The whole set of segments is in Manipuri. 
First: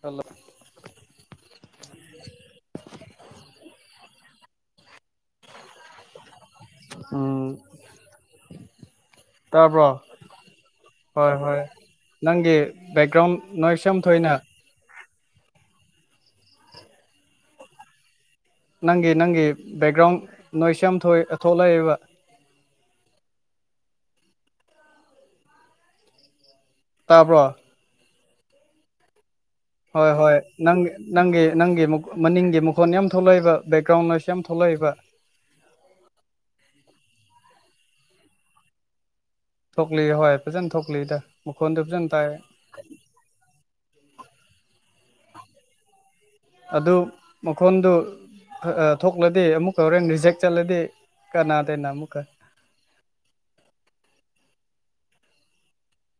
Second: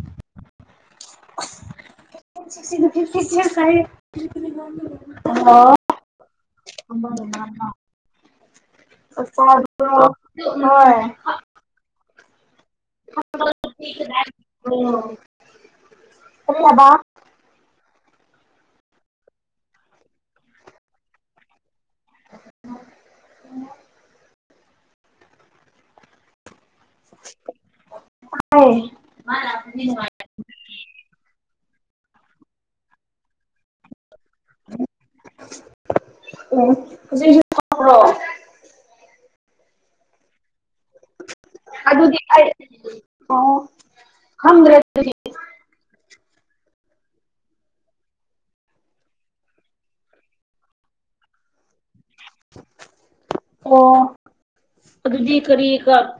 ꯍꯂꯣ [unintelligible] ꯍꯜꯂꯣ ꯎꯝ ꯆꯥꯛ ꯇꯥꯕ꯭ꯔꯣ ꯆꯥꯔꯕꯣ ꯍꯣꯏ ꯍꯣꯏ ꯅꯪꯒꯤ ꯕꯦꯛꯒ꯭ꯔꯥꯎꯟ ꯅꯣꯏꯁ ꯌꯥꯝ ꯊꯣꯛꯏꯅꯥ ꯀꯔꯤ ꯍꯥꯏꯕꯥ ꯅꯪꯒꯤ ꯅꯪꯒꯤ ꯕꯦꯛꯒ꯭ꯔꯥꯎꯟ ꯅꯣꯏꯁ ꯌꯥꯝ ꯊꫭꯛꯑꯦ ꯊꯣꯛꯂꯛꯑꯦꯕ꯫ [unintelligible] ꯇꯥꯕ꯭ꯔꯣ꯫ ꯇꯥꯏꯌꯦ꯫ ꯍꯣꯏ-ꯍꯣꯏ ꯅꯪ ꯅꯪꯒꯤ ꯅꯪꯒꯤ ꯃꯅꯤꯡꯒꯤ ꯃꯈꯣꯟ ꯌꯥꯝ ꯊꯣꯛꯂꯛꯏꯕ ꯕꯦꯛꯒ꯭ꯔꯥꯎꯟ ꯅꫭꯏꯁ꯫ ꯌꯥꯝ ꯊꯣꯛꯂꯛꯑꯦꯕ꯫ ꯍꯧꯖꯤꯛꯁꯨ ꯊꫭꯛꯄ꯭ꯔꫭ꯫ ꯊꯣꯛꯂꯤ ꯍꯣꯏ ꯐꯖꯅ ꯊꯣꯛ ꯑꯗꯨꯗꯤ ꯑꯩ ꯑꯣ꯫ ꯈꯪꯗ꯭ꯔꯦ ꯗꯨꯗꯤ꯫ ꯑꯗꯨ ꯃꯈꯣꯟꯗꯨ ꯈ ꯑ ꯊꯣꯛꯂꯗꯤ ꯑꯃꯨꯛ ꯀꯧꯔꯦꯟ ꯔꯤꯖꯦꯛ ꯆꯠꯂꯗꯤ ꯀꯅꯥꯗꯅ ꯑꯃꯨꯛꯀ꯫ [unintelligible] ꯑꯣ ꯑꯗꯨꯗꯤ ꯀꯔꯤ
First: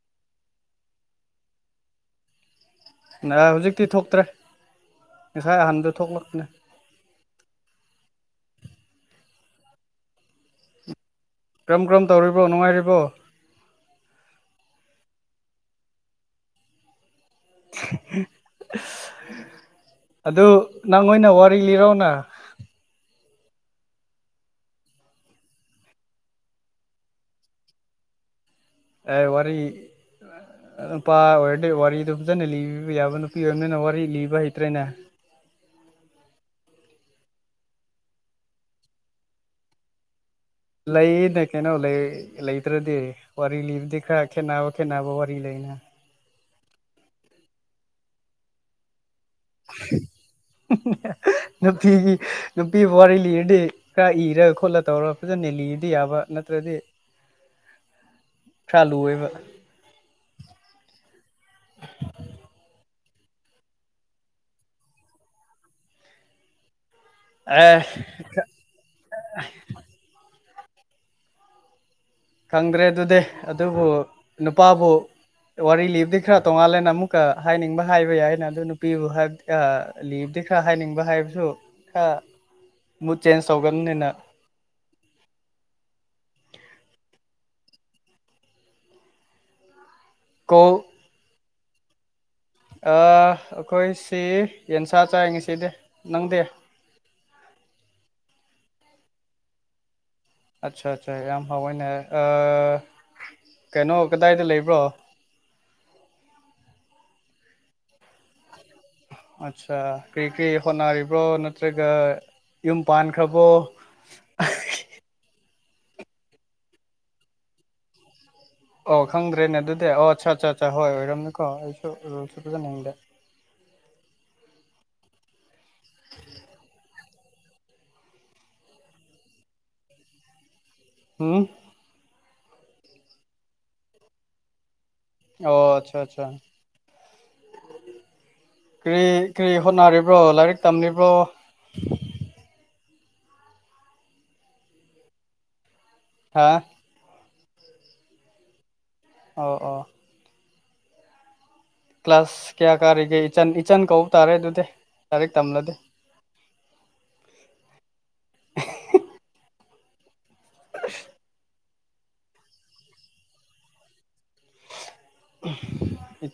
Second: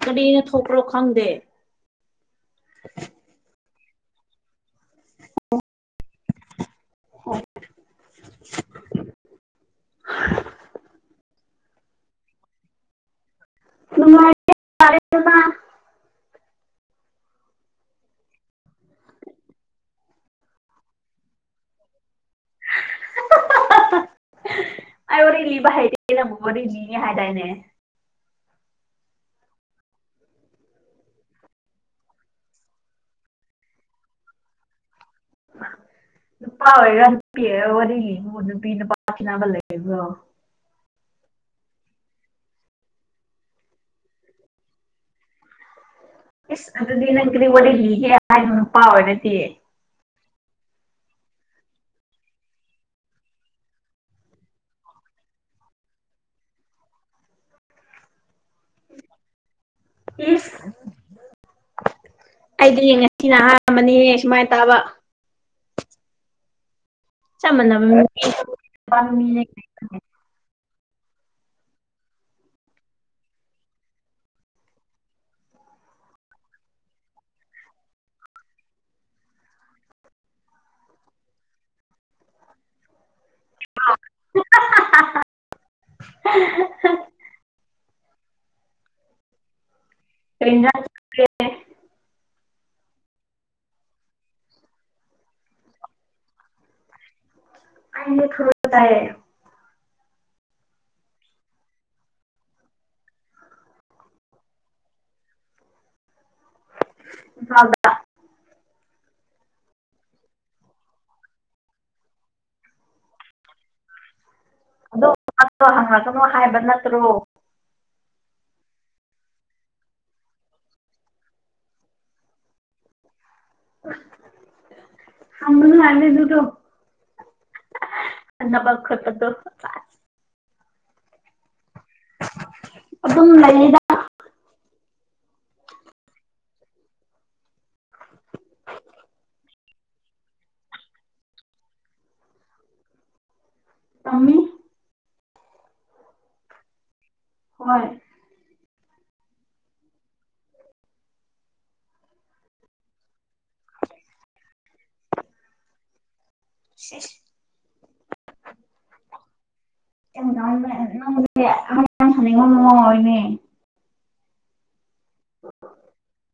ꯀꯔꯤꯅ ꯊꯣꯛꯄ꯭ꯔꯣ ꯈꯪꯗꯦ꯫ [unintelligible] ꯅꯔꯥ ꯍꯧꯖꯤꯛꯇꯤ ꯊꯣꯛꯇ꯭ꯔꯦ ꯉꯁꯥꯏ ꯑꯍꯥꯟꯕꯗ ꯊꯣꯛꯂꯛꯄꯅꯦ꯫ ꯑꯣ꯫ ꯀꯔꯝ ꯀꯔꯝ ꯇꯧꯔꯤꯕꯣ ꯅꯨꯡꯉꯥꯏꯔꯤꯕꯣ꯫ ꯅꯨꯡꯉꯥꯏꯔꯤ ꯍꯥꯏꯇꯥꯔꯦꯗ꯫ [unintelligible] ꯑꯗꯨ ꯅꯪ ꯑꫭꯏꯅ ꯋꯥꯔꯤ ꯂꯤꯔꯧꯅꯥ꯫ [unintelligible] ꯑꯩ ꯋꯥꯔꯤ ꯂꯤꯕ ꯍꯩꯇꯦ ꯅꯪꯕꯨ ꯂꯤꯅꯤ ꯍꯥꯏꯗꯥꯏꯅꯦ꯫ ꯑꯩ ꯋꯥꯔꯤ ꯅꯨꯄꯥ ꯑꯣꯏꯔꯗꯤ ꯋꯥꯔꯤꯗꫭ ꯐꯖꯅ ꯂꯤꯕꯤꯕ ꯌꯥꯕ ꯅꯨꯄꯤ ꯑꯣꯏꯕꯅꯤꯅ ꯋꯥꯔꯤ ꯂꯤꯕ ꯍꯩꯇ꯭ꯔꯦꯅꯦ꯫ [unintelligible] ꯅꯨꯄꯥ ꯑꯣꯏꯔ ꯅꯨꯄꯤꯔ ꯋꯥꯔꯤꯕꯨ ꯅꯨꯄꯤ ꯅꯨꯄꯥ ꯈꯦꯠꯅꯥꯕ ꯂꯩꯕ꯭ꯔꯣ꯫ ꯂꯩꯌꯦꯅ ꯀꯩꯅꯣ ꯂꯩꯇ꯭ꯔꯗꯤ ꯋꯥꯔꯤ ꯂꯤꯕꯗꯤ ꯈꯔ ꯈꯦꯠꯅꯕ-ꯈꯦꯠꯅꯕ ꯋꯥꯔꯤ ꯂꯩꯅ꯫ ꯏꯁ ꯑꯗꯨꯗꯤ ꯅꯪ ꯀꯔꯤ ꯋꯥꯔꯤ ꯂꯤꯒꯦ ꯍꯥꯏꯕ ꯅꯨꯄ ꯑꯣꯏꯔꯗꯤ꯫ [unintelligible] ꯅꯨꯄꯤꯒꯤ ꯅꯨꯄꯤꯕꯨ ꯋꯥꯔꯤ ꯂꯤꯔꯗꯤ ꯈꯔ ꯏꯔ ꯈꯣꯠꯂ ꯇꯧꯔ ꯐꯖꯅ ꯂꯤꯕꯗꯤ ꯌꯥꯕ꯫ ꯇ꯭ꯔꯗꯤ [unintelligible] ꯈꯔ ꯂꯨꯑꯦꯕ꯫ ꯎꯝ ꯑꯩꯗꯤ ꯌꯦꯡꯑꯦ꯫ ꯁꯤꯅ ꯑꯍꯥꯟꯕꯅꯤꯍ ꯁꯨꯃꯥꯏꯅ ꯇꯥꯕ꯫ ꯆꯞ ꯑꯦ ꯃꯥꯅꯕꯝ ꯅꯨꯄꯥ꯫ [inaudible] ꯈꯪꯗ꯭ꯔꯦ ꯑꯗꯨꯗꯤ ꯑꯗꯨꯕꯨ ꯅꯨꯄꯥꯕꯨ ꯋꯥꯔꯤ ꯂꯤꯕꯗꯤ ꯈꯔ ꯇꯣꯡꯉꯥꯜꯂꯦꯅ ꯑꯃꯨꯛꯀ ꯍꯥꯏꯅꯤꯡꯕ ꯍꯥꯏꯕ ꯌꯥꯏꯅ ꯑꯗꯨ ꯅꯨꯄꯤꯕꯨ ꯍꯥꯏꯕ ꯑ ꯂꯤ ꯗꯤ ꯈꯔ ꯍꯥꯏꯅꯤꯡꯕ ꯍꯥꯏꯕꯁꯨ ꯈꯔ ꯃꯨꯠ ꯆꯦꯟꯖ ꯇꯧꯒꯟꯅꯤꯅ [inaudible] [unintelligible] ꯑ ꯑꯩꯈꯣꯏ ꯁꯤ ꯌꯦꯟꯁꯥ ꯆꯥꯏ ꯉꯁꯤꯗꯤ ꯅꯪꯗꯤ꯫ ꯑꯩꯗꯤ ꯊꯔꫭꯏ ꯆꯥꯏꯌꯦ꯫ ꯑꯆꯥ ꯑꯆꯥ ꯌꯥꯝ ꯍꯥꯎꯋꯦꯅꯦ꯫ ꯀꯩꯅꯣ ꯀꯗꯥꯏꯗ ꯂꯩꯕ꯭ꯔꯣ꯫ ꯏꯝꯐꯥꯜꯗ꯫ ꯑꯠꯆꯥ ꯀꯔꯤ-ꯀꯔꯤ ꯍꯣꯠꯅꯔꯤꯕ꯭ꯔꯣ ꯅꯠꯇ꯭ꯔꯒ ꯌꯨꯝ ꯄꯥꯟꯈ꯭ꯔꯕꯣ꯫ ꯑꯗꫭ ꯋꯥꯗꫭ ꯍꯪꯉꯛꯀꯅꫭ ꯍꯥꯏꯕ ꯅꯠꯇ꯭ꯔꯣ꯫ ꯑꯣ ꯈꯪꯗ꯭ꯔꯦꯅꯦ ꯑꯗꯨꯗꯤ ꯑꯣ ꯑꯠꯆꯥ ꯑꯠꯆꯥ ꯑꯠꯆꯥꯥ ꯍꯣꯏ ꯑꯣꯏꯔꯝꯃꯤꯀꯣ ꯑꯩꯁꯨ ꯔꯣꯜꯁꯨ ꯄꯨꯖꯅꯤꯡꯗꯦ ꯑꯃꯅ ꯍꯥꯏꯗ ꯑꯗꯨꯗꯣ ꯑ ꯅꯕ ꯈꯔꯄꯠꯇꯣ ꯑꯝ ꯑꯗꯨꯝ ꯂꯩꯅꯤꯗ ꯑꯣ ꯑꯆꯥ ꯑꯆꯥ ꯀ ꯀ ꯍꯣꯠꯅꯔꯤꯕ꯭ꯔꯣ ꯂꯥꯏꯔꯤꯛ ꯇꯝꯂꯤꯕ꯭ꯔꯣ ꯑꯃꯃꯤ ꯍꯥ ꯍꯣꯏ ꯑꯣ ꯑꯣ ꯀ꯭ꯂꯥꯁ ꯀꯌꯥ ꯀꯥꯔꯤꯒꯦ ꯏꯆꯟ ꯏꯆꯟ ꯀꯧꯕ ꯇꯥꯔꯦ ꯑꯗꯨꯗꯤ ꯂꯥꯏꯔꯤꯛ ꯇꯝꯂꯗꯤ ꯅꯪꯗꯤ ꯁꯅꯤꯡꯉꯣ ꯅꯑꯣ ꯏꯅꯦ ꯎ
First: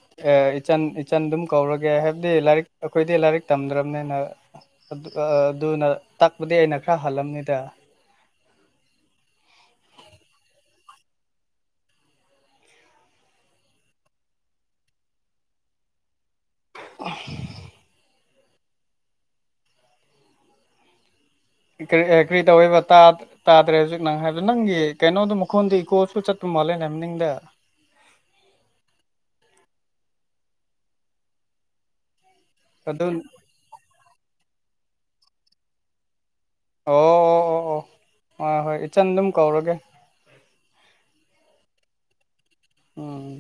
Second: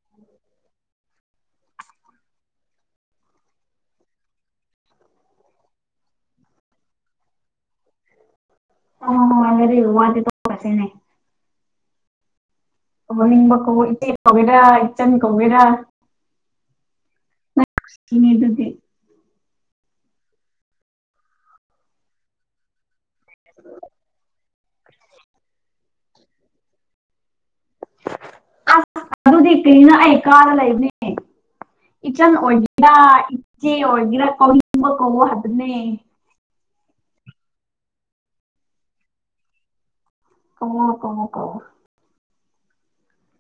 ꯏꯆꯟ ꯏꯆꯟ ꯑꯗꯨꯝ ꯀꯧꯔꯒꯦ ꯍꯥꯏꯕꯗꯤ ꯂꯥꯏꯔꯤꯛ ꯑꯩꯈꯣꯏꯗꯤ ꯂꯥꯏꯔꯤꯛ ꯇꯝꯗ꯭ꯔꯕꯅꯤꯅ ꯑꯗꯨꯅ ꯇꯥꯛꯄꯗꯤ ꯑꯩꯅ ꯈꯔ ꯍꯜꯂꯝꯅꯤꯗ ꯑꯉ ꯋꯥꯗꯤ ꯀꯁꯅꯦ ꯑ ꯅꯤꯡꯕ ꯀ ꯏꯆꯦ ꯀꯧꯋꯦꯔꯥ ꯏꯆꯟ ꯀꯧꯋꯦꯔꯥ ꯑ ꯏ ꯑꯗꯨꯗ ꯑꯦꯒ꯭ꯔꯤ ꯇꯧꯕ ꯇꯥꯗ꯭ꯔꯦ ꯍꯧꯖꯤꯛ ꯅꯪ ꯍꯥꯏ ꯑꯗ ꯅꯪꯒꯤ ꯀꯩꯅꯣꯗꯣ ꯃꯈꯣꯟꯗꯤ ꯏꯀꯣꯁꯨ ꯆꯠꯄ ꯃꯥꯜꯂꯦ ꯅꯅꯤꯡꯗ ꯑꯁ ꯀꯅ ꯑꯩ ꯀꯥꯔ ꯂꯩꯅꯦ ꯆꯟ ꯑꯣꯒꯔ ꯑꯗꯨ ꯏꯖꯦ ꯑꯣꯒꯔ ꯀꯧꯕ ꯀꯧ ꯍꯗꯅꯦ ꯑꯣ ꯑꯣ ꯑꯣ ꯑꯣ ꯍꯣꯏ ꯍꯣꯏ ꯏꯆꯟ ꯑꯗꯨꯝ ꯀꯧꯔꯒꯦ ꯀꯉ ꯀꯣ ꯀꯣ ꯑꯣꯝ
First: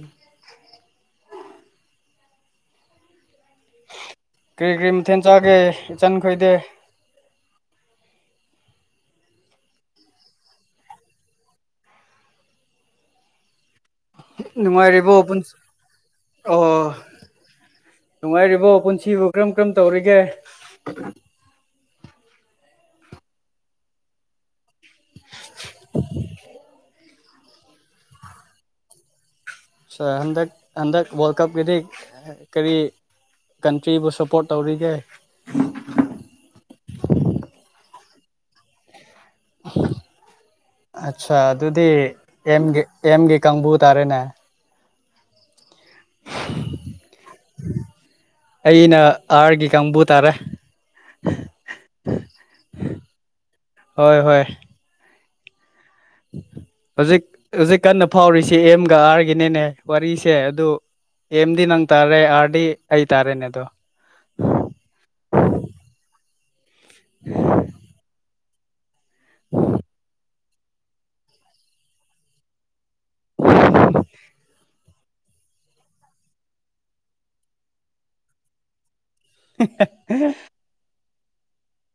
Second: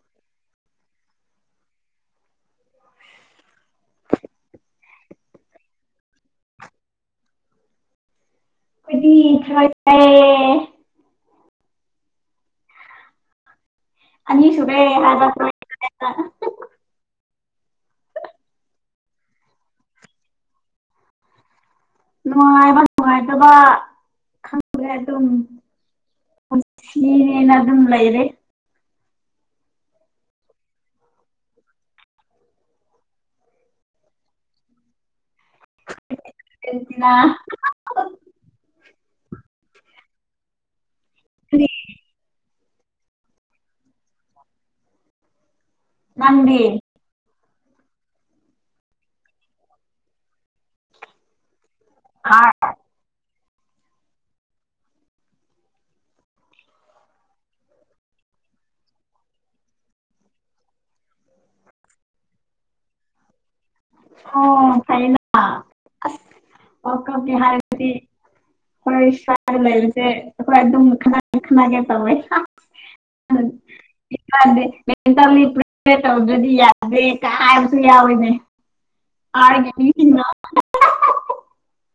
ꯀꯔꯤ ꯀꯔꯤ ꯃꯊꯦꯟ ꯆꯥꯒꯦ ꯏꯆꯟ ꯈꯣꯏꯗꯦ ꯑꯩꯈꯣꯏꯗꯤ ꯈꯔ ꯌꯥ ꯑꯅꯤ ꯁꯨꯔꯦ ꯅꯨꯡꯉꯥꯏꯔꯤꯕꯣ ꯍꯥꯏꯕ ꯄꯨ ꯊꯔꯣꯏ ꯆꯥꯏꯕ ꯑꯣ ꯅꯨꯡꯉꯥꯏꯔꯤꯕꯣ ꯄꯨꯟꯁꯤꯕꯨ ꯀꯔꯝ ꯀꯔꯝ ꯇꯧꯔꯤꯒꯦ ꯅꯨꯡꯉꯥꯏꯕ ꯅꯨꯡꯉꯥꯏꯇꯕꯥ ꯈꯪꯗ꯭ꯔꯦ ꯑꯗꯨꯝ [unintelligible] ꯑꯗꯨ ꯂꯩꯥꯏꯔꯦ ꯁꯥ ꯍꯟꯗꯛ ꯍꯟꯗꯛ ꯋꯥꯔꯜꯗ ꯀꯞꯀꯤꯗꯤ ꯀꯔꯤ ꯀꯟꯇ꯭ꯔꯤꯕꯨ ꯁꯞꯄꯣꯔꯠ ꯇꯧꯔꯤꯒꯦ ꯑꯔꯖꯦꯟꯇꯤꯅꯥ ꯑꯆꯥ ꯑꯗꯨꯗꯤ ꯑꯦꯝꯒꯤ ꯑꯦꯝꯒꯤ ꯀꯥꯡꯕꯨ ꯇꯥꯔꯦꯅꯦ ꯅꯪꯗꯤ ꯑꯩꯅ ꯑꯥꯔꯒꯤ ꯀꯥꯡꯕꯨ ꯇꯥꯔꯦ ꯑꯥꯔ ꯍꯣꯏ ꯍꯣꯏ [inaudible] ꯍꯧꯖꯤꯛ ꯍꯧꯖꯤꯛ ꯀꯟꯅ ꯐꯥꯎꯔꯤꯁꯤ ꯑꯦꯝꯒ ꯑꯥꯔꯒꯤꯅꯤꯅꯦ ꯋꯥꯔꯤꯁꯦ ꯑꯗꯨ ꯑꯦꯝꯗꯤꯟ ꯅꯪ ꯇꯥꯔꯦ ꯑꯥꯔꯗꯤ ꯑꯩ ꯇꯥꯔꯦꯅꯦ ꯑꯗꯣ [unintelligible] ꯑꯁ ꯋꯥꯔꯜꯗ ꯀꯞꯀꯤ ꯍꯥꯢꯔꯗꯤ ꯑꯩꯈꯣꯢ ꯁꯋ꯭ꯥꯢꯗ ꯂꯩꯔꯤꯁꯦ ꯑꯩꯈꯣꯢ ꯑꯗꯨꯝ ꯈꯠꯅꯒꯦ ꯈꯠꯅꯒꯦ ꯇꯧꯋꯦ [unintelligible] ꯏꯟꯇꯔꯅꯦꯠ [unintelligible] ꯇꯧꯗ꯭ꯔꯗꯤ ꯌꯥꯗꯦ ꯀ ꯍꯥꯢꯕꯁꯨ ꯌꯥꯎꯋꯤꯅꯦ ꯑꯥꯔꯒꯤ ꯃꯤꯁꯤꯡꯅ [unintelligible]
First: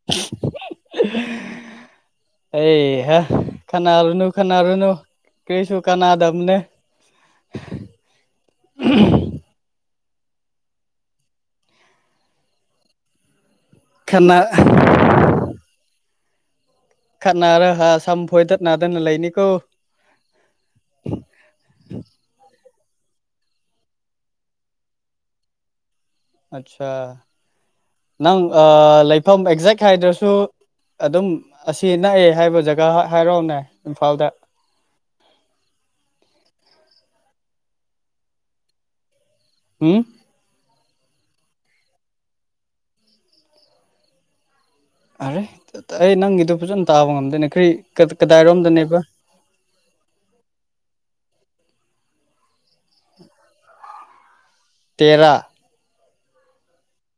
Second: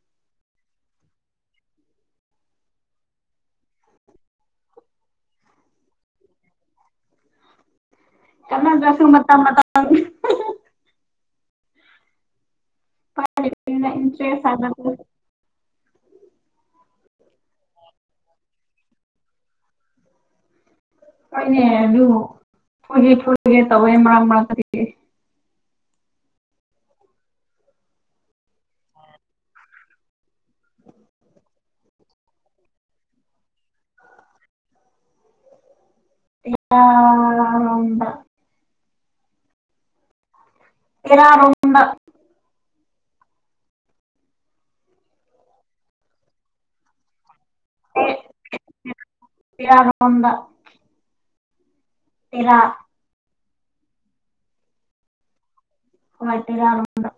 [unintelligible] ꯑꯩ ꯍꯥ ꯈꯅꯥꯔꯨꯅꯨ ꯈꯅꯥꯔꯨꯅꯨ ꯀ꯭ꯔꯤꯁꯨꯨ ꯀꯅꯥꯗꯝꯅꯦ ꯀꯅꯥꯗ꯭ꯔꯁꯨ ꯃꯇꯝ [unintelligible] [unintelligible] ꯈꯠꯅ ꯏꯟꯇ꯭ꯔꯦꯁ [unintelligible] ꯈꯠꯅꯔꯍ ꯁꯝꯐꯣꯏꯗꯠ ꯅꯥꯗꯅ ꯂꯩꯅꯤꯀꯣ ꯍꯣꯏꯅꯦ ꯑꯗꯨ ꯐꯦꯢꯒꯦ ꯐꯣꯢꯒꯦ ꯇꯧꯋꯦ ꯃꯔꯛ ꯃꯔꯛꯇꯗꯤ ꯑꯠꯆꯥꯥ ꯅꯪ ꯂꯩꯐꯝ ꯑꯦꯛꯖꯦꯛ ꯍꯥꯏꯗ꯭ꯔꯁꯨ ꯑꯗꯨꯝ ꯑꯁꯤ ꯅꯛꯑꯦ ꯍꯥꯏꯕ ꯖꯒꯥ ꯍꯥꯏꯔꯛꯑꯣꯅꯦ ꯏꯝꯐꯥꯜꯗ [inaudible] ꯑꯥ ꯍꯨꯝ? [unintelligible] ꯑꯔꯦ ꯑꯩ ꯅꯪꯒꯤꯗꯨ ꯐꯖꯅ ꯇꯥꯕ ꯉꯝꯗꯦꯅꯦ ꯭ꯀꯔꯤ ꯑꯦ ꯀꯗꯥꯏꯔꯣꯝꯗꯅꯦꯕ ꯇꯦꯔꯥꯔꯣꯝꯗ ꯇꯦꯔꯥ ꯇꯦꯔꯥ ꯍꯣꯢ ꯇꯦꯔꯥ ꯔꯣꯝꯗ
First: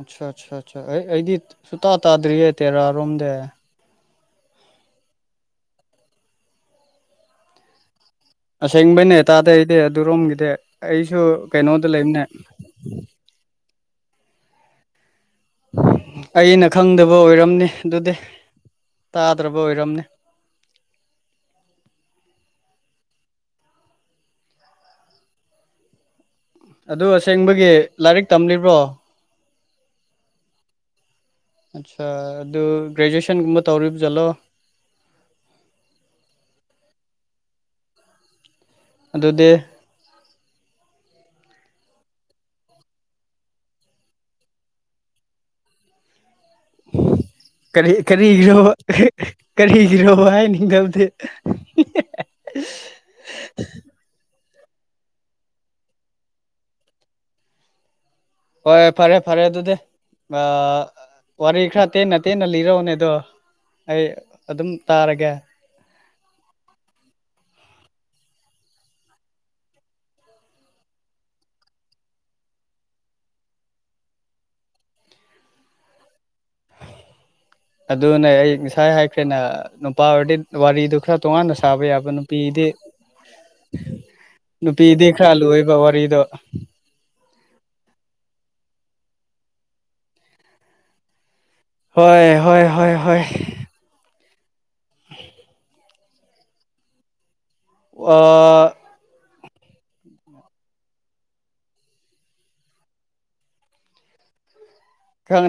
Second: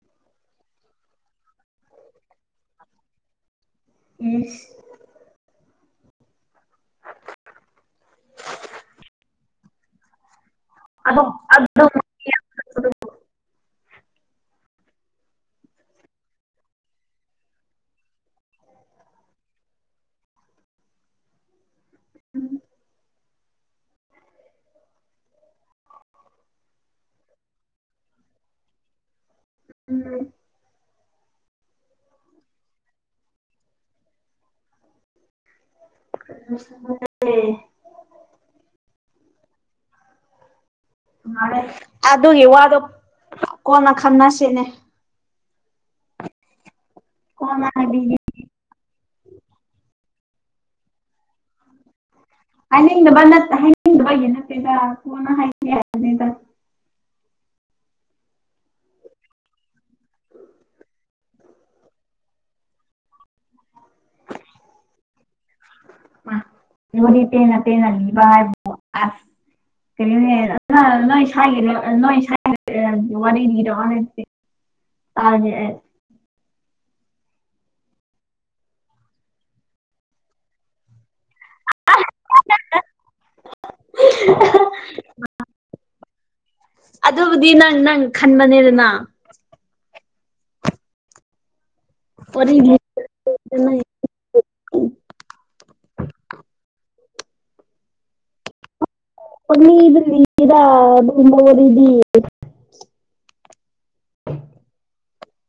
ꯑꯠꯆꯥ ꯑꯠꯆꯥ ꯑꯠꯆꯥ ꯑꯩ ꯑꯩꯗꯤ ꯁꯨꯇꯥ ꯇꯥꯗ꯭ꯔꯤꯌꯦ ꯇꯦꯔꯥꯔꯣꯝꯗ ꯢꯁ ꯑꯁꯦꯡꯕꯩꯅꯦ ꯇꯥꯥꯗꯦ ꯑꯩꯗꯤ ꯑꯗꯨꯔꯣꯝꯒꯤꯗꯤ ꯑꯩꯁꯨ ꯑꯗꯨꯝ ꯑꯗꯨꯝ ꯀꯩꯅꯣꯗ ꯂꯩꯕꯅꯦ ꯑꯩꯅ ꯈꯪꯗꯕ ꯑꯣꯏꯔꯝꯅꯤ ꯑꯗꯨꯗꯤ ꯇꯥꯗ꯭ꯔꯕ ꯑꯣꯏꯔꯝꯅꯤ [inaudible] ꯑꯗꯨ ꯑꯁꯦꯡꯕꯒꯤ ꯂꯥꯏꯔꯤꯛ ꯇꯝꯂꯤꯕ꯭ꯔꯣ ꯎꯝ ꯑꯠꯆꯥ ꯑꯗꯨ ꯒ꯭ꯔꯦꯖꯨꯑꯦꯁꯟꯒꯨꯝꯕ ꯇꯧꯔꯤꯕ ꯖꯥꯠꯂꯣ [unintelligible] ꯑꯗꯨꯗꯤ ꯑꯗꯨꯒꯤ ꯋꯥꯗꯣ ꯀꯣꯟꯅ ꯈꯪꯟꯅꯁꯤꯅꯦ ꯀꯣꯟꯅ ꯀꯔꯤ ꯍꯥꯏꯕꯤꯒꯦ ꯀꯔꯤꯒꯤ꯭ꯔꯣ ꯀꯔꯤꯒꯤ꯭ꯔꯣ ꯑꯅꯤꯡꯥꯎꯗꯤ ꯍꯅꯗꯕ ꯅꯠꯇ ꯍꯗꯕ ꯌꯦꯅ ꯀꯅ ꯍꯥꯏꯅꯤꯗ ꯍꯣꯏ ꯐꯔꯦ ꯐꯔꯦ ꯑꯗꯨꯗꯤ ꯑ ꯋꯥꯔꯈ ꯇ ꯅꯠꯇ ꯅ ꯂꯤꯔꯣꯅꯦꯗꯣ ꯑꯩ ꯑꯗꯨꯝ ꯇꯥꯔꯒꯦ ꯅ ꯥꯏ ꯑ ꯀꯔꯤꯅꯦ ꯅꯣꯏ ꯁꯒꯤꯔ ꯅꯣꯏ ꯁ ꯋꯥꯔꯅꯤꯔꯣꯦ ꯇꯥꯦ ꯑꯗꯨꯅꯦ ꯑꯩ ꯉꯁꯥꯏ ꯍꯥꯏꯈ꯭ꯔꯦꯅ ꯅꯨꯄꯥ ꯑꯣꯏꯔꯗꯤ ꯋꯥꯔꯤꯗꯨ ꯈꯔ ꯇꯣꯉꯥꯟꯅ ꯁꯥꯕ ꯌꯥꯕ ꯅꯨꯄꯤꯗꯤ ꯅꯨꯄꯤꯗꯤ ꯈꯔ ꯂꯣꯏꯕ ꯀꯔꯤꯗ ꯑꯗꯨꯕꯨꯗꯤ ꯅꯪ ꯅꯪ ꯈꯟꯕꯅꯦꯗꯅ ꯍꯣꯏ ꯋꯥꯔꯤ ꯍꯣꯏ ꯍꯣꯏ ꯍꯣꯏ ꯑ ꯃꯃꯤ ꯏꯔꯤꯗ ꯅꯃꯔꯗ ꯎ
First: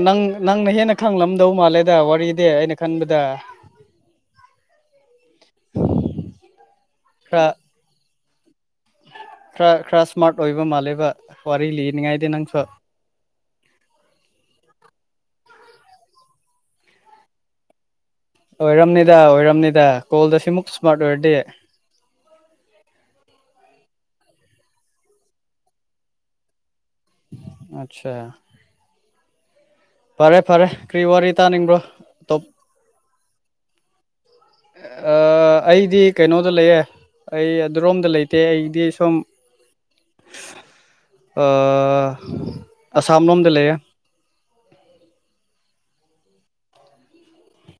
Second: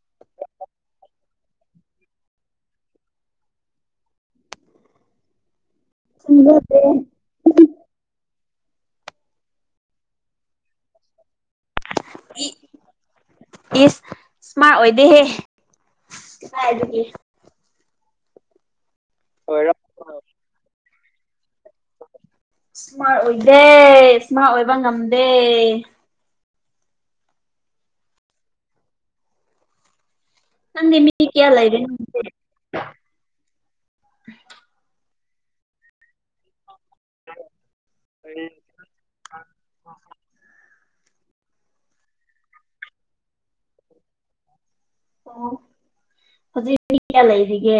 ꯅꯪ ꯅꯪꯅ ꯍꯦꯟꯅ ꯈꯪꯂꯝꯗꯧ ꯃꯥꯜꯂꯦꯗ ꯋꯥꯔꯤꯗꯤ ꯑꯩꯅ ꯈꯟꯕꯗ [unintelligible] ꯈꯔ ꯆꯗꯦ ꯈꯔ ꯈꯔ ꯏꯁꯃꯥꯔꯠ ꯑꯣꯏꯕ ꯃꯥꯜꯂꯦꯕ ꯐꯔꯂꯤ ꯅꯤꯡꯉꯥꯏꯗ ꯅꯪꯁꯨ ꯁꯃꯥꯏ ꯑꯣꯏꯗꯦꯍꯦ ꯑꯗꯨꯒꯤ ꯑꯣꯏꯔꯝꯅꯤꯗ ꯑꯣꯏꯔꯝꯅꯤꯗ ꯀꯣꯜꯗ ꯁꯤꯃꯨꯛ ꯁ꯭ꯃꯥꯔꯠ ꯑꯣꯏꯔꯗꯤ ꯏꯁꯃꯥꯔꯠ ꯑꯣꯏꯗꯦ ꯏꯁꯃꯥꯔꯠ ꯑꯣꯏꯕ ꯉꯝꯗꯦ ꯑꯆꯥ ꯅꯪꯦ ꯀꯔꯤ ꯃꯤ ꯋꯥꯔꯤ ꯀꯌꯥ ꯍꯂ ꯏꯗ ꯇꯥꯅꯤꯡꯕ꯭ꯔꯣ ꯇꯣꯞ ꯑꯩꯗꯤ ꯀꯩꯅꯣꯗ ꯂꯩꯌꯦ ꯑꯩ ꯑꯗꯨꯔꯣꯝꯗ ꯂꯩꯇꯦ ꯑꯩꯗꯤ ꯁꯨꯝ ꯑꯁꯥꯝꯅꯣꯝꯗꯤ ꯂꯩ ꯑꯣ ꯍꯧꯖꯤꯛ ꯃꯤ ꯀꯌꯥ ꯂꯩꯔꯤꯒꯦ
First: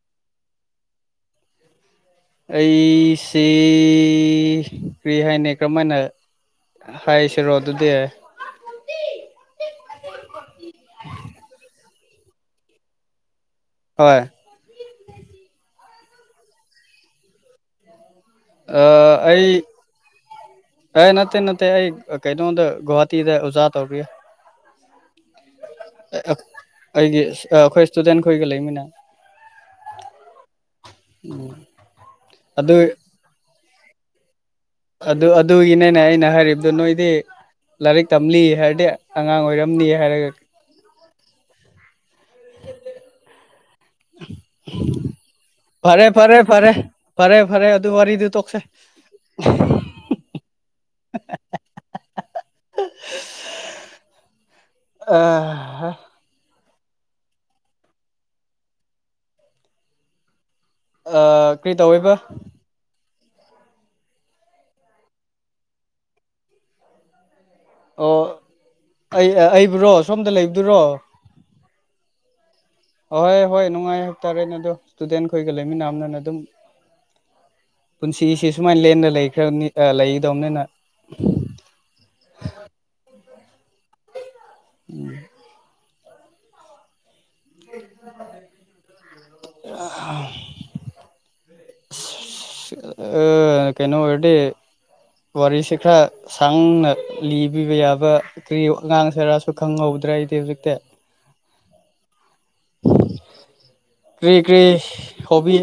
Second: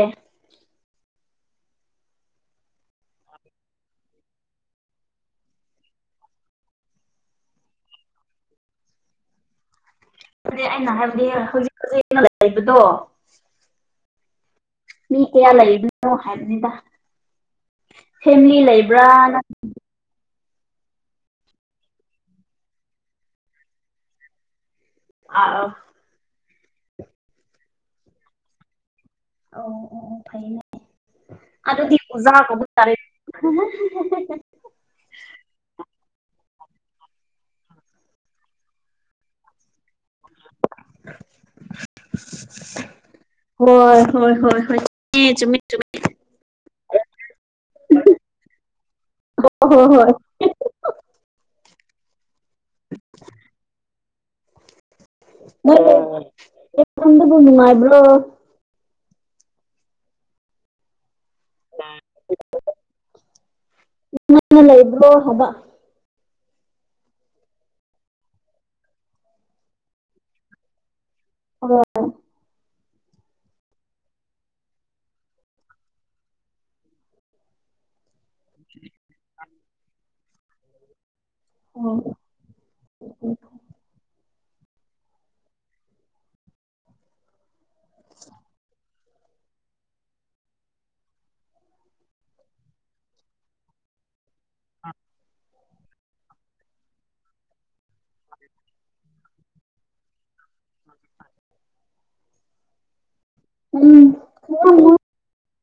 ꯑꯩꯁꯦ ꯀꯔꯤ ꯍꯥꯏꯅ ꯀꯔꯝꯍꯥꯏꯅ ꯍꯥꯏꯌꯦ ꯁꯔꯣ ꯑꯗꯨꯗꯤ [unintelligible] ꯑꯗꯨ ꯑꯩꯅ ꯍꯥꯏꯕꯗꯤ ꯍꯧꯖꯤꯛ ꯍꯧꯖꯤ ꯂꯩꯕꯗꯣ ꯍꯣꯏ ꯃꯤ ꯀꯌꯥ ꯂꯩꯕꯅꯣ ꯍꯥꯏꯕꯅꯤꯗ ꯐꯦꯃꯤꯂꯤ ꯑꯥ ꯂꯩꯕ꯭ꯔꯥ ꯑꯩ ꯑꯦ ꯅꯠꯇꯦ ꯅꯠꯇꯦ ꯑꯩ ꯀꯩꯅꯣꯝꯗ ꯒꯧꯍꯥꯇꯤꯗ ꯑꯣꯖꯥ ꯇꯧꯔꯤ ꯑꯥ ꯑ ꯑꯩꯒꯤ ꯑꯩꯈꯣꯏ ꯏꯁꯇꯨꯗꯦꯟꯈꯣꯏꯒ ꯂꯩꯃꯤꯅ ꯑꯣ ꯑꯣ ꯐꯩ ꯐ ꯑꯗꯨ ꯗ ꯀꯧꯕꯖ ꯀꯧꯕꯕ ꯑꯗꯨ ꯇꯔ ꯑꯗꯨ ꯑꯗꯨꯒꯤꯅꯦꯅꯦ ꯑꯩꯅ ꯍꯥꯏꯔꯤꯕꯗꯨ ꯅꯣꯏꯗꯤ ꯂꯥꯏꯔꯤꯛ ꯇꯝꯂꯤ ꯍꯥꯏꯔꯗꯤ ꯑꯉꯥꯡ ꯑꯣꯏꯔꯝꯅꯤ ꯍꯥꯏꯔꯒ ꯍꯣꯏ ꯍꯣꯏ ꯍꯣꯏ ꯍ ꯐꯔꯦ ꯐꯔꯦ ꯐꯔꯦ ꯐꯔꯦ ꯐꯔꯦ ꯑꯗꯨ ꯋꯥꯔꯤꯗꯨ ꯇꯣꯛꯁꯦ ꯑꯣ ꯍꯣ ꯍꯣꯏ [unintelligible] [unintelligible] ꯑ ꯀꯗ ꯄꯣꯅꯨꯃ ꯏꯕ꯭ꯂꯣ ꯀꯔꯤ ꯇꯧꯋꯕ ꯏꯃ ꯂꯩ ꯏꯕ꯭ꯔꯣ ꯍꯥꯕ ꯑꯣ ꯑꯩ ꯑꯩꯕꯨ꯭ꯔꯣ ꯁꯣꯝꯗ ꯂꯩꯕꯗꯨꯔꯣ ꯑꯣ ꯑꯍꯣꯏ ꯍꯣꯏ ꯅꯨꯡꯉꯥꯏ ꯍꯥꯏꯇꯥꯔꯦꯅꯦ ꯑꯗꯣ ꯏꯁꯇꯨꯗꯦꯟꯈꯣꯏꯒ ꯂꯩꯃꯤꯟꯅꯝꯅꯅ ꯑꯗꯨꯝ [unintelligible] ꯄꯨꯟꯁꯤꯁꯤ ꯁꯨꯃꯥꯏꯅ ꯂꯦꯟꯗ ꯂꯩꯈ꯭ꯔꯕꯅꯤ ꯂꯩꯈꯤꯗꯕꯅꯤꯅ ꯑꯣ ꯎꯝ ꯑ ꯑꯥ ꯑ ꯀꯩꯅꯣ ꯑꯣꯏꯗꯤ ꯑ ꯋꯥꯔꯤꯁꯤꯦ ꯈꯔ ꯁꯥꯡꯅ ꯂꯤꯕꯤꯕ ꯌꯥꯕ ꯀ ꯑꯉꯥꯡꯁꯦꯔꯁꯨ ꯈꯪꯍꯧꯗ꯭ꯔ ꯍꯥꯏꯗꯤ ꯛꯇ ꯑ ꯀꯔꯤ ꯀꯔꯤ ꯍꯣꯕꯤ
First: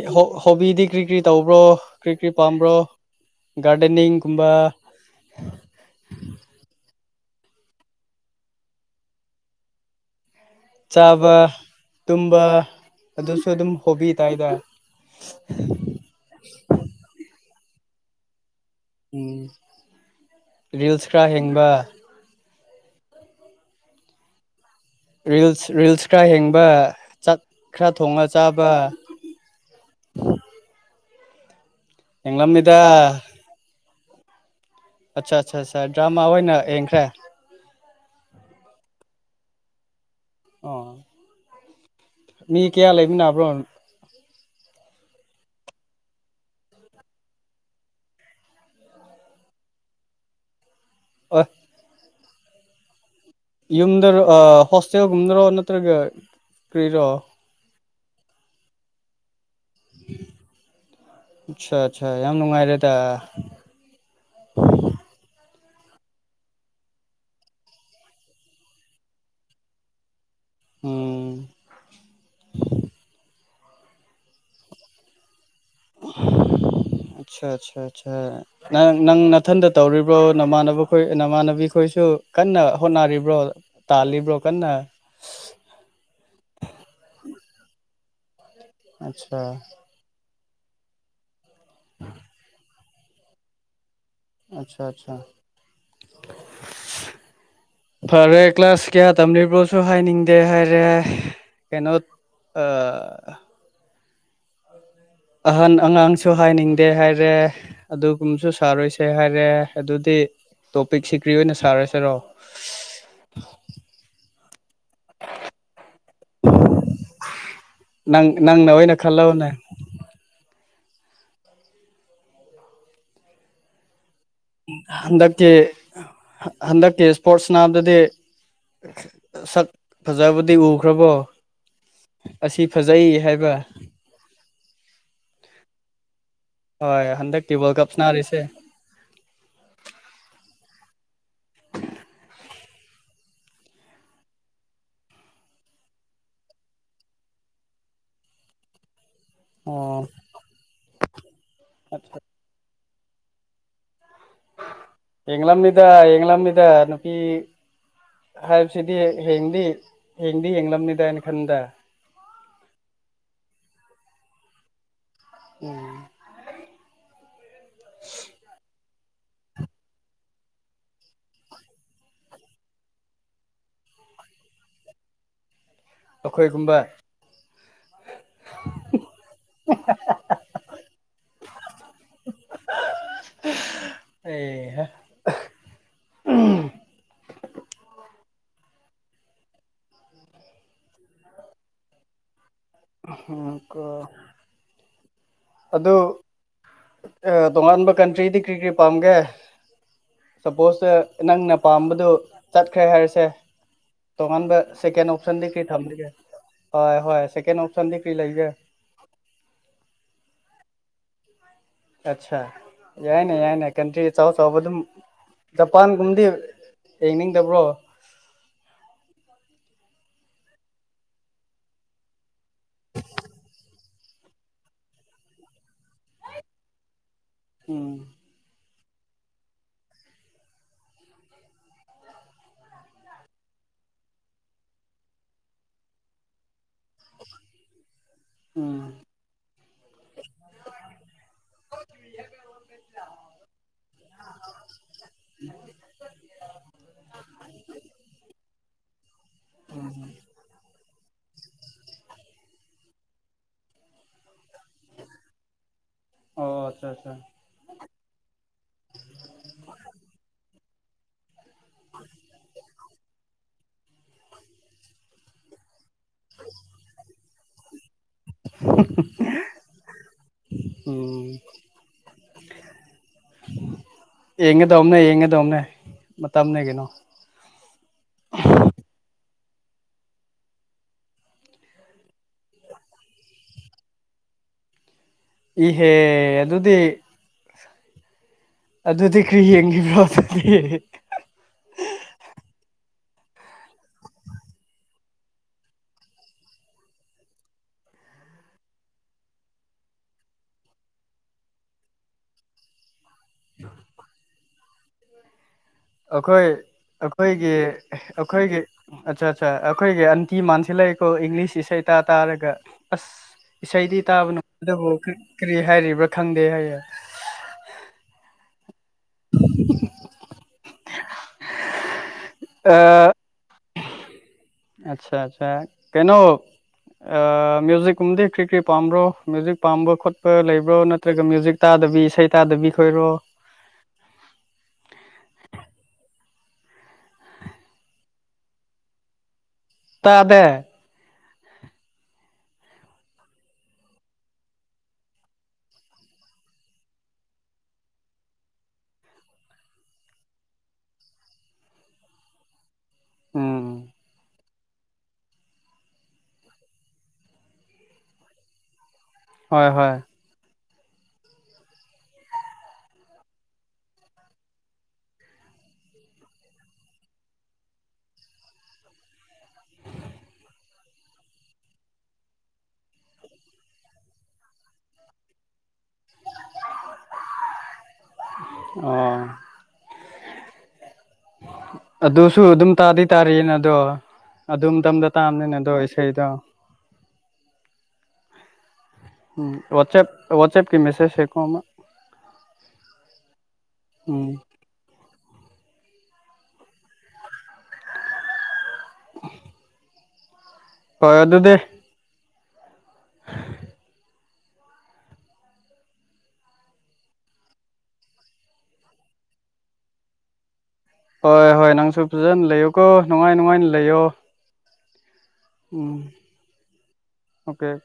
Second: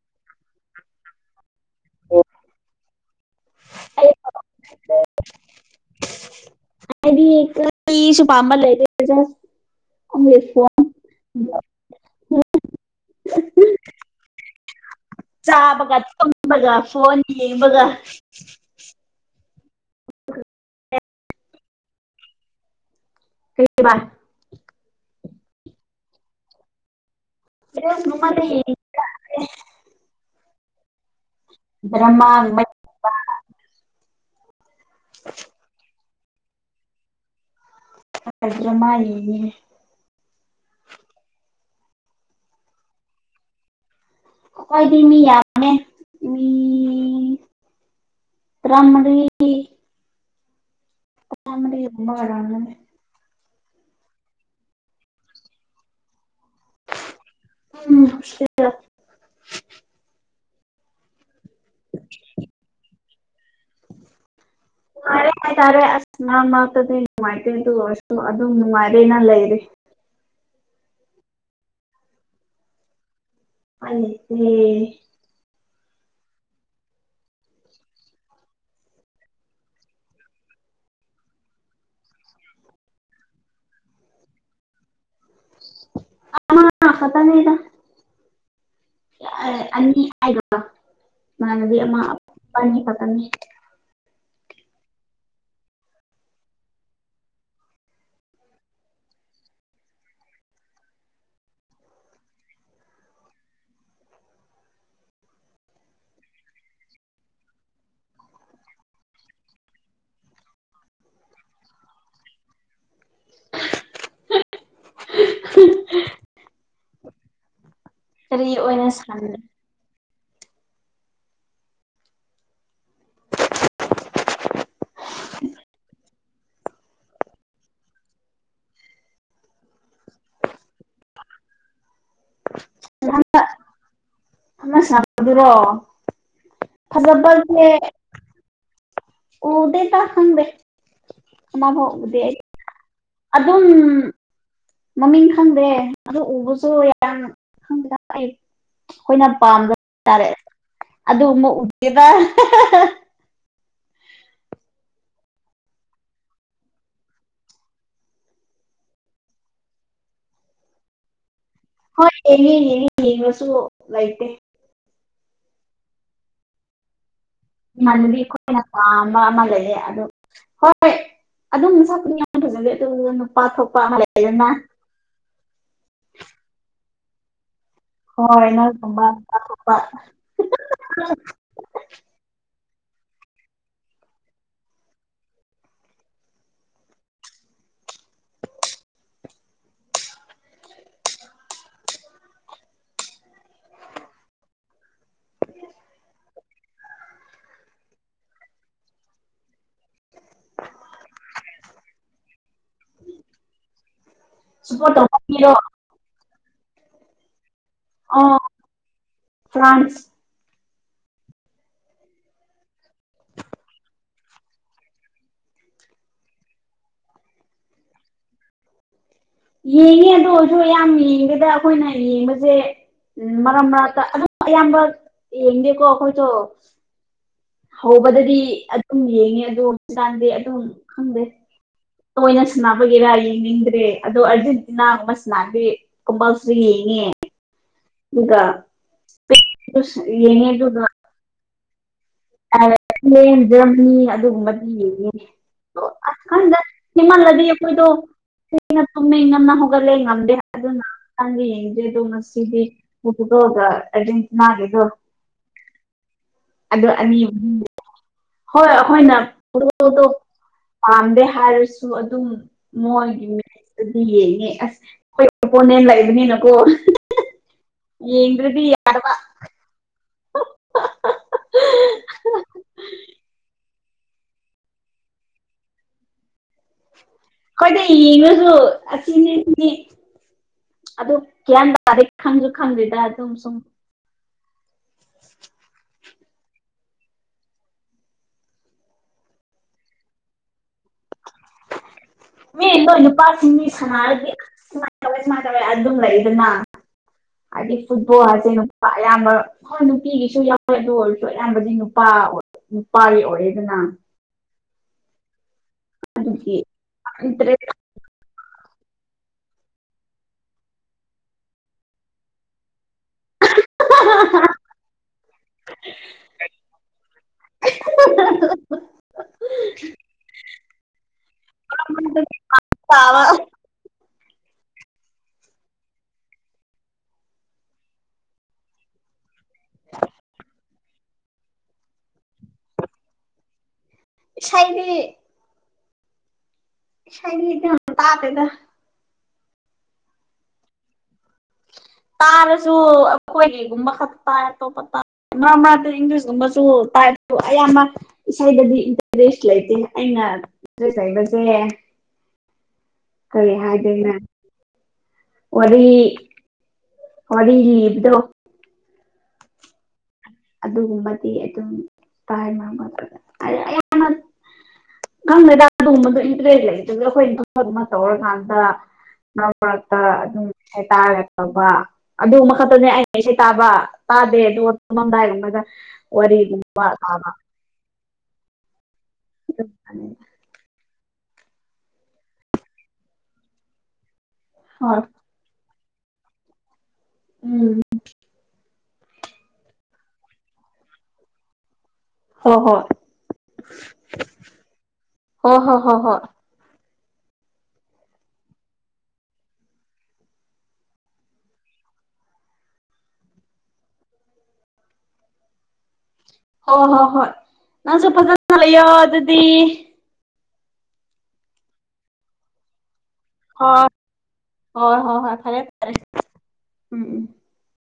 ꯍꯣꯕꯤꯗꯤ ꯀꯔꯤ ꯀ꯭ꯔꯤ ꯇꯧꯕ꯭ꯔꯣ ꯀꯔꯤ ꯀꯔꯤ ꯄꯥꯝꯕ꯭ꯔꯣ ꯒꯥꯔꯗꯅꯤꯡꯤꯡ ꯀꯨꯝꯕ ꯍꯥꯏꯗꯤ ꯏꯁꯨꯄꯝꯕꯜꯂꯂꯤꯁ ꯆꯥꯕ ꯇꯨꯝꯕ ꯑꯗꯨꯁꯨ ꯑꯗꯨꯝ ꯍꯣꯕꯤ ꯍꯥꯏꯇꯥꯔꯦ ꯆ ꯒ ꯊ ꯒ ꯐꯣꯟꯣꯟ ꯌꯦ ꯒ ꯎꯝ ꯔꯤꯜꯁ ꯈꯔ ꯍꯦꯡꯕ ꯀ ꯥꯏ ꯔꯤꯜꯁ ꯔꯤꯜꯁ ꯈꯔ ꯍꯦꯡꯕ ꯆꯥꯛ ꯈꯔ ꯊꯣꯡꯉ ꯅꯣꯡꯃꯗ ꯆꯥꯕ ꯗ꯭ꯔꯃꯥꯒꯨꯝꯕ ꯑꯦꯡꯂꯣꯝꯃꯤꯗꯥ ꯑꯠꯆꯥ ꯑꯠꯆꯥ ꯑꯆꯥ ꯗ꯭ꯔꯃꯥ ꯑꯣꯏꯅ ꯌꯦꯡꯈ꯭ꯔꯦ ꯔꯗ꯭ꯔ ꯃꯥ ꯑꯣ ꯃꯤ ꯀꯌꯥ ꯂꯩꯕ ꯅꯥꯕ꯭ꯔꯣ ꯀꯣꯏꯗꯃꯤ ꯌꯥꯅꯦ ꯎꯝ ꯔꯃꯔꯤ ꯑꯣꯏꯐ ꯊꯃ ꯑꯣꯏꯔꯃꯦ ꯌꯨꯝꯗꯔ ꯍꯣꯁꯇꯦꯜꯦꯜꯒꯨꯝꯗꯔꯣ ꯅꯠꯇ꯭ꯔꯒ ꯀꯔꯤꯔꯣ ꯎꯝ ꯁꯤꯗ ꯑꯆꯥ ꯑꯆꯥ ꯌꯥꯝ ꯅꯨꯡꯉꯥꯏꯔꯦꯗ ꯅꯨꯡꯉꯥꯏꯔꯦ ꯍꯥꯏꯇꯥꯔꯦ ꯑꯁ ꯃꯥ ꯉꯥꯛꯇꯗꯤ ꯅꯨꯡꯉꯥꯏꯇꯦ ꯑꯗꯨ ꯑꯣꯏꯔꯁꯨ ꯑꯗꯨꯝ ꯅꯨꯡꯉꯥꯏꯔꯦꯅ ꯂꯩꯔꯦ ꯎꯝ ꯑ ꯎ ꯑ ꯑꯠꯆꯥ ꯑꯦ ꯅꯪ ꯅꯪ ꯅꯅꯥꯊꯟꯗ ꯇꯧꯔꯤꯕ꯭ꯔꯣ ꯅꯃꯥꯟꯅꯕ ꯈꯣꯏ ꯅꯃꯥꯟꯅꯕꯤ ꯈꯣꯏꯁꯨ ꯀꯟꯅ ꯍꯣꯠꯅꯔꯤꯕ꯭ꯔꯣ ꯇꯥꯜꯂꯤꯕ꯭ꯔꯣ ꯀꯟꯅ ꯑ ꯐꯠꯇ ꯂꯩꯗ ꯑꯠꯆꯥ ꯑ ꯍꯥꯏ ꯃꯃꯥꯟꯅꯕꯤ ꯑꯃꯄꯥꯅꯤ ꯄꯀꯝꯃꯤ ꯑꯆꯥ ꯑꯆꯥ [inaudible] ꯐꯔꯦ ꯀ꯭ꯂꯥꯁ ꯀꯌꯥ ꯇꯝꯂꯤꯕ꯭ꯔꯣꯁꯨ ꯍꯥꯏꯅꯤꯡꯗꯦ ꯍꯥꯏꯔꯦ ꯀꯩꯅꯣ ꯑ ꯑꯍꯟ ꯑꯉꯥꯡꯁꯨ ꯍꯥꯏꯅꯤꯡꯗꯦ ꯍꯥꯏꯔꯦ ꯑꯗꯨꯒꯨꯝꯕꯁꯨ ꯁꯥꯔꯣꯏꯁꯦ ꯍꯥꯏꯔꯦ ꯑꯗꯨꯗꯤ ꯇꯣꯄꯤꯛꯁꯤ ꯀ꯭ꯔꯤ ꯑꯣꯏꯅ ꯁꯥꯔꯁꯤꯔꯣ [inaudible] ꯅꯪ ꯀꯔꯤ ꯅꯪꯅ ꯑꯣꯏꯅ ꯁꯥꯟꯅ ꯈꯜꯂꯧꯅꯦ ꯍꯟꯗꯛꯀꯤ ꯍꯟꯗꯛꯀꯤ ꯏꯁꯄꯣꯔꯠꯁ ꯅꯥꯝꯗꯗꯤ ꯁꯛ ꯐꯖꯕꯨꯗꯤ ꯎꯈ꯭ꯔꯕꯣ ꯑꯁꯤ ꯐꯖꯩ ꯍꯥꯏꯕ ꯀ꯭ꯔꯣ ꯍꯣꯏ ꯍꯟꯗꯛꯀꯤꯤ ꯋꯥꯔꯜ ꯀꯞ ꯁꯅꯔꯤꯁꯦ ꯑꯣꯗ ꯇ ꯍꯪꯗꯦ ꯑꯕꯗꯤ ꯑꯗꯨꯝ ꯃꯃꯤꯡ ꯈꯪꯗ꯭ꯔꯦ ꯑꯗꯨ ꯎꯕꯁꯨ ꯌꯥꯝ ꯑꯩꯈꯣꯏꯅ ꯄꯥꯝꯝꯕ ꯑꯣ ꯍꯥꯏꯇꯥꯔꯦ ꯑꯗꯨꯕ ꯎꯗꯦꯗ ꯌꯦꯥꯃꯤꯗ ꯌꯦꯃꯤꯗ ꯅꯄꯤ ꯍꯥꯏꯕꯁꯤꯗꯤ ꯍꯡꯗꯤ ꯍꯦꯡꯗꯤ ꯍꯡꯂꯅꯤꯗꯥꯅꯤ ꯍꯣꯏꯅꯤꯅꯤꯕ ꯁ ꯂꯥꯏꯇꯦ ꯎꯝ ꯏꯃꯅꯕꯤ ꯑꯩꯈꯣꯏꯅ ꯄꯥꯝꯕ ꯑꯃ ꯂꯩꯌꯦ ꯑꯗꯨ ꯍꯣꯏꯣꯏ ꯑꯗꯨꯝ ꯆꯄꯗꯤ ꯌꯥꯝ ꯐꯖꯗꯦ ꯑꯗꯨ ꯅꯨꯄꯥ ꯊꯣꯛꯄ ꯃꯂꯅ ꯑꯩꯈꯣꯏꯒꯨꯝꯕ ꯍꯣꯏꯅ ꯊꯝꯕ ꯑꯦꯍ ꯎꯝ ꯍꯀꯣ ꯑꯗꯨ ꯇꯣꯉꯥꯟꯕ ꯀꯟꯇ꯭ꯔꯤꯗꯤ ꯀꯔꯤ ꯀꯔꯤ ꯄꯥꯝꯒꯦ ꯁꯄꯣꯁ ꯅꯪꯅ ꯄꯥꯝꯕꯗꯨ ꯆꯠꯈ꯭ꯔꯦ ꯍꯥꯏꯔꯁꯦ ꯇꯣꯉꯥꯟꯕ ꯁꯞꯄꯣꯔꯠ ꯇꯧꯕ ꯑꯣꯞꯁꯟꯗꯤ ꯃꯤꯔꯣ ꯀꯩ ꯊꯝꯁꯤꯒꯦ ꯍꯣꯌ ꯍꯣꯌ ꯑ ꯐ꯭ꯔꯥꯟꯁ ꯑꯆꯥ ꯌꯥꯏꯅꯦ ꯌꯥꯏ ꯅ ꯀꯇꯔꯤ ꯆꯣ ꯁꯣ ꯖꯄꯥꯟꯒꯨꯝꯗꯤ ꯌꯦꯡꯅꯤꯡꯗꯕ꯭ꯔꯣ ꯌꯦꯡꯉꯦ ꯑꯗꯨ ꯑꯣꯏꯔꯁꯨ ꯌꯥꯝ ꯌꯦꯡꯒꯦꯗ ꯑꯩꯈꯣꯏꯅ ꯌꯦꯡꯕꯁꯦ ꯎꯝ ꯃꯔꯛ ꯃꯔꯛꯇ ꯑꯗꯨꯝ ꯑꯌꯥꯝꯕ ꯌꯦꯡꯗꯦꯀꯣ ꯑꯩꯈꯣꯏꯗꯣ ꯎꯝ ꯍꯧꯕꯗꯗꯤ ꯑꯗꯨꯝ ꯌꯦꯡꯉꯦ ꯑꯗꯨ ꯍꯧꯖꯤꯀꯥꯟꯗꯤ ꯑꯗꯨꯝ ꯈꯪꯗꯦ ꯇꯣꯏꯅ ꯁꯕꯒꯤꯦꯔꯥ ꯌꯦꯡꯅꯤꯡꯗ꯭ꯔꯦ ꯑꯗꯣ ꯑꯔꯖꯦꯟꯇꯤꯅꯥꯒꯨꯝꯕ ꯁꯅꯥꯗꯦ ꯀꯝꯄꯜꯁꯔꯤ ꯌꯦ ꯏꯒ ꯎꯝ ꯌꯦꯅꯦ ꯑꯗꯨꯒ ꯏꯪꯂꯦꯟ ꯖꯔꯃꯅꯤ ꯑꯗꯨꯒꯨꯝꯕꯗꯤ ꯌꯦꯡꯉꯅꯦ ꯑꯀꯟꯗ ꯍꯃꯜ ꯂꯗꯤ ꯑꯩꯈꯣꯏꯗ ꯇꯨꯝꯃꯤꯃꯦ ꯏ ꯉꯝꯅ ꯍꯒꯂꯦ ꯉꯝꯗꯦ ꯍꯥꯏ ꯅ ꯇꯪ ꯗꯦ ꯑꯗꯨ ꯃꯁꯗꯤ ꯎꯠꯗꯗ ꯑꯦꯖꯇꯅꯥꯒ ꯑꯗꯨ ꯑꯣ ꯑꯗꯨ ꯑꯠꯆꯥ ꯑꯠꯆꯥ ꯑꯅꯤ ꯍꯣꯏ ꯑꯩꯈꯣꯏꯅ ꯄꯣ ꯄꯥꯝꯗꯦ ꯍꯥꯏꯔꯁꯨ ꯑꯗꯨꯝ ꯃꯣꯏꯒꯤ ꯃꯦꯁꯇꯗꯤ ꯌꯦꯡꯉꯦ ꯑꯁ ꯑꯩꯣꯏꯄꯣꯅ ꯑꯦꯅꯤ ꯅꯀꯣ ꯏꯗꯤ ꯌꯥꯔꯋꯥ ꯑꯣꯝ ꯌꯦꯡꯉꯦꯗꯣꯅꯦ ꯌꯦꯡꯉꯗꯣꯅꯦ ꯃ ꯑꯃꯅꯦ ꯀꯩꯅꯣ ꯍꯣꯏꯅꯦ ꯌꯦꯡꯉꯁꯨ ꯑꯁꯤꯅꯤ ꯑꯗꯨ ꯀꯌꯥꯝ ꯇꯗꯤ ꯈꯪꯗꯁꯨ ꯈꯪꯗ꯭ꯗ ꯑꯗꯨꯝ ꯁꯨꯝ [unintelligible] ꯏꯍꯦ ꯑꯗꯨꯗꯤ ꯑꯗꯨꯗꯤ ꯀꯔꯤ ꯌꯦꯡꯈꯤꯕ꯭ꯔꯣ ꯑꯗꯨꯗꯤ ꯃꯤꯗꯣ ꯅꯨꯄꯥꯁꯤꯡ ꯃꯤ ꯁꯃꯔꯒꯤ ꯁꯃꯅ ꯇꯧꯦ ꯁꯨꯃꯥꯏꯅ ꯇꯧꯋꯦ ꯑꯗꯨꯝ ꯂꯩꯗꯅ ꯍꯥꯏꯗꯤ ꯐꯨꯠꯕꯣꯜꯁꯦ ꯅꯨꯄꯥ ꯑꯌꯥꯝꯕ ꯍꯣꯏ ꯅꯨꯄꯤꯒꯤꯁꯨ ꯌꯥꯎꯋꯦ ꯑꯗꯨ ꯑꯣꯏꯔꯁꯨ ꯑꯌꯥꯝꯕꯗꯤ ꯅꯨꯄꯥ ꯅꯨꯄꯥꯒꯤ ꯑꯣꯏꯔꯦꯗꯅ ꯑꯩꯈꯣꯏ ꯑꯗꯨꯒꯤ ꯑꯩꯈꯣꯏꯒꯤ ꯏꯟꯇꯔꯦꯁ ꯑꯩꯈꯣꯏꯒꯤ ꯑꯠꯆꯥ ꯑꯠꯆꯥ ꯑꯩꯈꯣꯏꯒꯤ ꯑꯟꯇꯤ ꯃꯥꯟꯁꯤ ꯂꯩꯀꯣ ꯏꯪꯂꯤꯁ ꯏꯁꯩ ꯇꯥ ꯇꯥꯔꯒ ꯑꯁ ꯏꯁꯩꯗꯤ ꯇꯥꯕꯅꯣꯇꯕꯨ ꯀꯔꯤ ꯍꯥꯏꯔꯤꯕ꯭ꯔꯥ ꯈꯪꯗꯦ ꯍꯥꯏꯌꯦ ꯑ [unintelligible] ꯕ ꯑꯆꯥ ꯑꯆꯥ ꯀꯩꯅꯣ ꯃ꯭ꯌꯨꯖꯤꯛꯀꯨꯝꯗꯤ ꯀ꯭ꯔꯤ ꯀꯔꯤ ꯄꯥꯝꯕ꯭ꯔꯣ ꯃ꯭ꯌꯨꯖꯤꯛ ꯄꯥꯝꯕ ꯈꯣꯠꯄ ꯂꯩꯕ꯭ꯔꯣ ꯅꯠꯇ꯭ꯔꯒ ꯃ꯭ꯌꯨꯖꯤꯛ ꯇꯥ ꯗꯕꯤ ꯏꯁꯩ ꯇꯥꯗꯕꯤ ꯈꯣꯏꯔꯣ ꯁꯥꯏꯕꯤ ꯁꯥꯏꯗꯤ ꯍ ꯇꯥꯇꯗ ꯇꯥꯗ ꯇꯥꯔꯁꯨ ꯑꯩꯈꯣꯏꯒꯤꯒꯨꯝꯕ ꯈꯛ ꯇꯥꯏ ꯑꯇꯣꯞꯄ ꯃꯥ ꯃꯥ ꯏꯪꯂꯤꯁꯀꯨꯝꯕꯁꯨ ꯇꯥꯏꯁꯨ ꯑꯌꯥꯝꯕ ꯏꯁꯩꯗꯗꯤ ꯏꯟꯇꯔꯦꯁ ꯂꯩꯇꯦ ꯑꯩꯅ ꯁꯕꯁꯦꯦ ꯀꯔꯦ ꯎꯝ ꯍꯥꯏꯅ ꯋꯥꯔꯤ ꯋꯥꯔꯤ ꯂꯤ ꯂꯤꯕꯗꯣ ꯍꯣꯏ ꯍꯣꯏ ꯑꯗꯨꯒꯨꯝꯕꯗꯤ ꯑꯗꯨꯝ ꯇꯥꯏ ꯃꯔꯝ ꯅꯪ ꯃꯦꯗꯥ ꯑꯗꯨꯒꯨꯝꯕꯗꯣ ꯏꯟꯇꯔꯦꯁ ꯂꯩ ꯑꯗꯨ ꯑꯩꯈꯣꯏ ꯏꯗꯨꯃ ꯇꯧꯔꯀꯥꯟꯗ ꯃꯔꯛ ꯃꯔꯛꯇ ꯑꯗꯨꯝ ꯇꯥꯔꯒ ꯇꯧꯕ ꯑꯗꯨꯕ ꯈꯛꯇꯅꯦ ꯑꯩꯅ ꯏꯁꯩꯦ ꯇꯥꯕ ꯑꯗꯦ ꯑꯗꯨ ꯑꯣꯃꯗꯑ ꯑꯣꯥ ꯑꯣ ꯑꯅꯤ ꯑꯗꯨꯁꯨ ꯑꯗꯨꯝ ꯇꯥꯗꯤ ꯇꯥꯔꯤꯌꯦꯅ ꯑꯗꯣ ꯑꯗꯨꯝ ꯍꯣꯏ ꯇꯝꯗ ꯇꯥꯕꯅꯤꯅ ꯑꯗꯣ ꯑꯩꯁ ꯈꯩꯗ ꯎꯝ ꯎꯝ ꯋꯥꯑꯞ ꯋꯥꯁꯑꯞꯀꯤ ꯃꯦꯁꯦꯖ ꯁꯦꯀ ꯍ ꯍꯣꯏ ꯎꯝ ꯍ ꯍ ꯍ ꯍꯣꯏ [inaudible] ꯍꯣꯏ ꯑꯗꯨꯗ ꯍꯣꯏ ꯍꯣꯏ ꯍꯣꯏ ꯅꯪꯁꯨ ꯐꯖꯅ ꯂꯩꯌꯣ ꯑꯗꯨꯗꯤ ꯍꯣꯏ ꯍꯣꯏ ꯅꯪꯁꯨ ꯐꯖꯅ ꯂꯩꯌꯣꯀꯣ ꯅꯨꯡꯉꯥꯏ ꯅꯨꯡꯉꯥꯏꯅ ꯍꯣꯏ ꯂꯩꯌꯣ ꯍꯣꯏ ꯍꯣꯏ ꯍꯣꯏ ꯐꯔꯦ ꯐꯔꯦ ꯎꯝ ꯎꯝ ꯑꯣꯀꯦ